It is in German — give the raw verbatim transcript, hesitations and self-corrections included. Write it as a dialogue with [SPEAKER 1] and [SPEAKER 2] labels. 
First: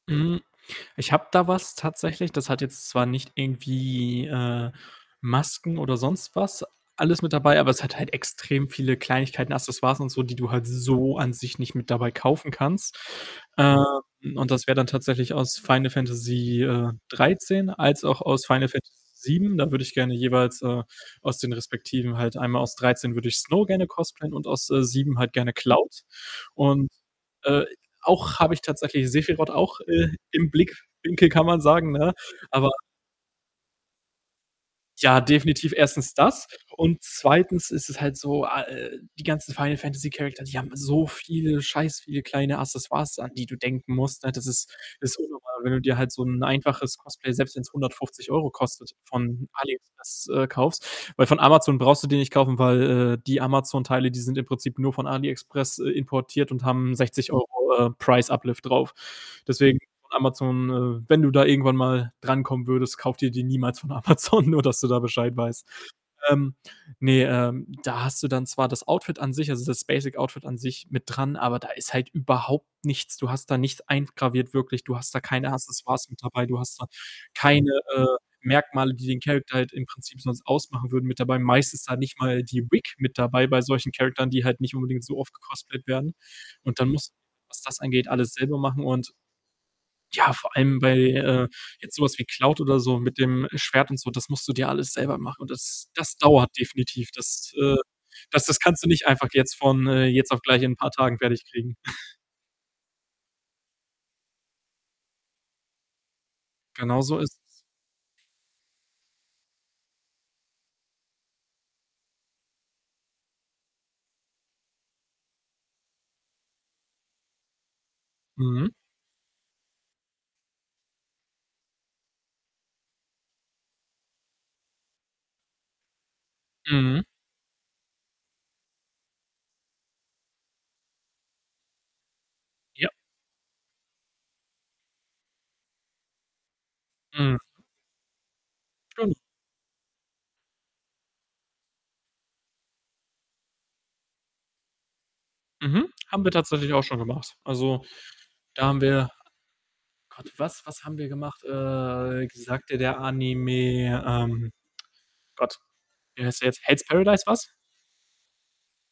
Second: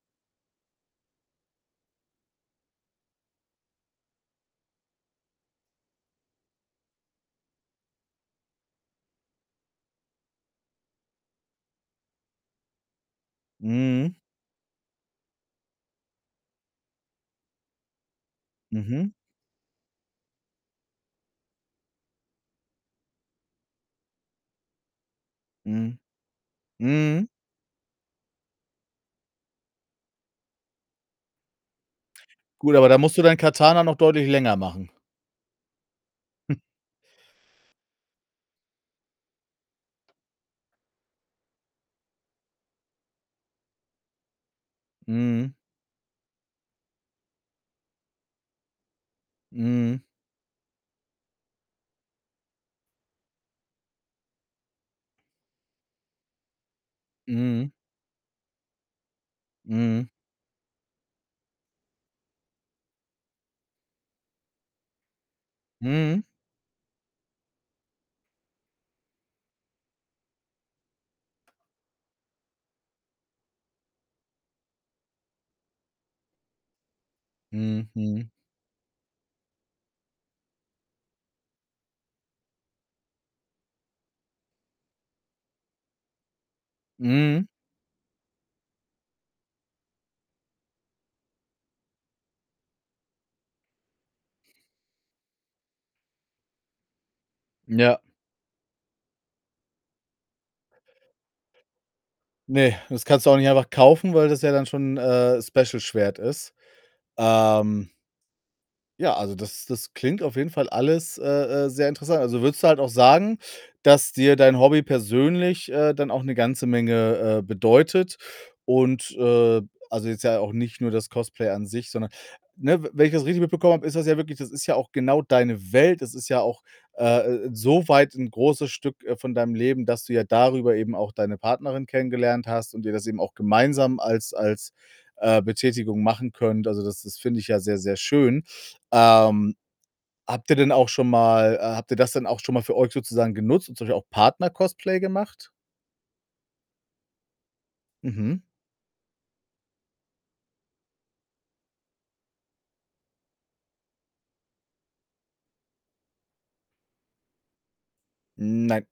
[SPEAKER 1] Hm, ich habe da was tatsächlich, das hat jetzt zwar nicht irgendwie, äh, Masken oder sonst was alles mit dabei, aber es hat halt extrem viele Kleinigkeiten, Accessoires und so, die du halt so an sich nicht mit dabei kaufen kannst. Ähm,
[SPEAKER 2] Mhm.
[SPEAKER 1] und das wär dann tatsächlich aus Final Fantasy, äh, dreizehn als auch aus Final Fantasy
[SPEAKER 2] Mhm.
[SPEAKER 1] sieben. Da würde ich gerne jeweils, äh, aus den Respektiven halt einmal aus dreizehn würde ich Snow gerne cosplayen und aus, äh, sieben halt gerne
[SPEAKER 2] Mhm.
[SPEAKER 1] Cloud und,
[SPEAKER 2] Mhm.
[SPEAKER 1] äh, auch habe ich tatsächlich Sephiroth auch, äh, im Blickwinkel, kann man sagen, ne? Aber
[SPEAKER 2] Gut, aber da musst du dein Katana noch deutlich länger machen.
[SPEAKER 1] Ja, definitiv erstens das und zweitens ist es halt so, a äh, die ganzen Final Fantasy Character, die haben so viele scheiß viele kleine Accessoires, an die du denken musst, ne, das ist das ist unnormal,
[SPEAKER 2] Mhm.
[SPEAKER 1] wenn du dir halt so 'n einfaches Cosplay, selbst wenn's hundertfünfzig Euro kostet von
[SPEAKER 2] Mhm.
[SPEAKER 1] AliExpress, äh kaufst. Weil von Amazon brauchst du die nicht kaufen, weil, äh, die Amazon-Teile, die sind im Prinzip nur von AliExpress, äh, importiert und haben sechzig Euro,
[SPEAKER 2] Mhm.
[SPEAKER 1] äh, Price Uplift drauf. Deswegen
[SPEAKER 2] Mhm.
[SPEAKER 1] von Amazon, äh wenn du da irgendwann mal drankommen würdest, kauf dir die niemals von Amazon, nur dass du da Bescheid weißt.
[SPEAKER 2] Mhm.
[SPEAKER 1] Ähm, ne, ähm, da hast du dann zwar das Outfit an sich, also, das Basic Outfit an sich mit dran, aber da ist halt überhaupt nichts. Du hast da nichts eingraviert wirklich, du hast da keine Accessoires mit dabei, du hast da keine,
[SPEAKER 2] Mhm,
[SPEAKER 1] äh,
[SPEAKER 2] mhm.
[SPEAKER 1] Merkmale, die den Character halt im Prinzip sonst ausmachen würden, mit dabei. Meist ist da nicht mal die Wig mit dabei bei solchen Characteren, die halt nicht unbedingt so oft gecosplayt werden und dann musst
[SPEAKER 2] Mhm.
[SPEAKER 1] [unintelligible] was das angeht, alles selber machen und ja, vor allem bei, äh, jetzt so was wie Cloud oder so mit dem Schwert und so, das musst du dir alles selber machen und das das dauert definitiv. Das, äh
[SPEAKER 2] Ja.
[SPEAKER 1] das das kannst du nicht einfach jetzt von, äh, jetzt auf gleich in paar Tagen fertig kriegen.
[SPEAKER 2] Ne, das kannst du auch nicht einfach kaufen, weil das ja dann schon, äh, Special-Schwert ist.
[SPEAKER 1] Genauso ist es.
[SPEAKER 2] Ähm ja, also das das klingt auf jeden Fall alles, äh äh, sehr interessa also, würdest du halt auch sagen, dass dir dein Hobby persönlich, äh, dann auch 'ne ganze Menge, äh, bedeutet
[SPEAKER 1] Mhm.
[SPEAKER 2] und, äh also, jetzt ja auch nicht nur das Cosplay an sich, sondern ne, we wenn ich das richtig mitbekommen habe, ist das ja wirklich das ist ja auch genau deine Welt, das ist ja auch,
[SPEAKER 1] Mhm.
[SPEAKER 2] äh, so weit 'n großes Stück, äh, von deinem Leben, dass du ja darüber eben auch deine Partnerin kennengelernt hast und
[SPEAKER 1] Ja.
[SPEAKER 2] ihr das eben auch gemeinsam als als, äh, Betätigung machen könnt. Also, das das
[SPEAKER 1] Mhm.
[SPEAKER 2] finde ich ja sehr, sehr schön.
[SPEAKER 1] [unintelligible]
[SPEAKER 2] Ähm, habt ihr denn auch schon mal äh, habt ihr das dann auch schon mal für euch sozusagen genutzt und zum Beispiel auch Partner-Cosplay gemacht?
[SPEAKER 1] Mhm. Haben wir tatsächlich auch schon gemacht. Also,
[SPEAKER 2] Mhm.
[SPEAKER 1] da haben wir Gott, was was haben wir gemacht? Äh, sagt, dir, der Anime, ähm Gott, wie heißt der jetzt? Hell's Paradise was?
[SPEAKER 2] Nein.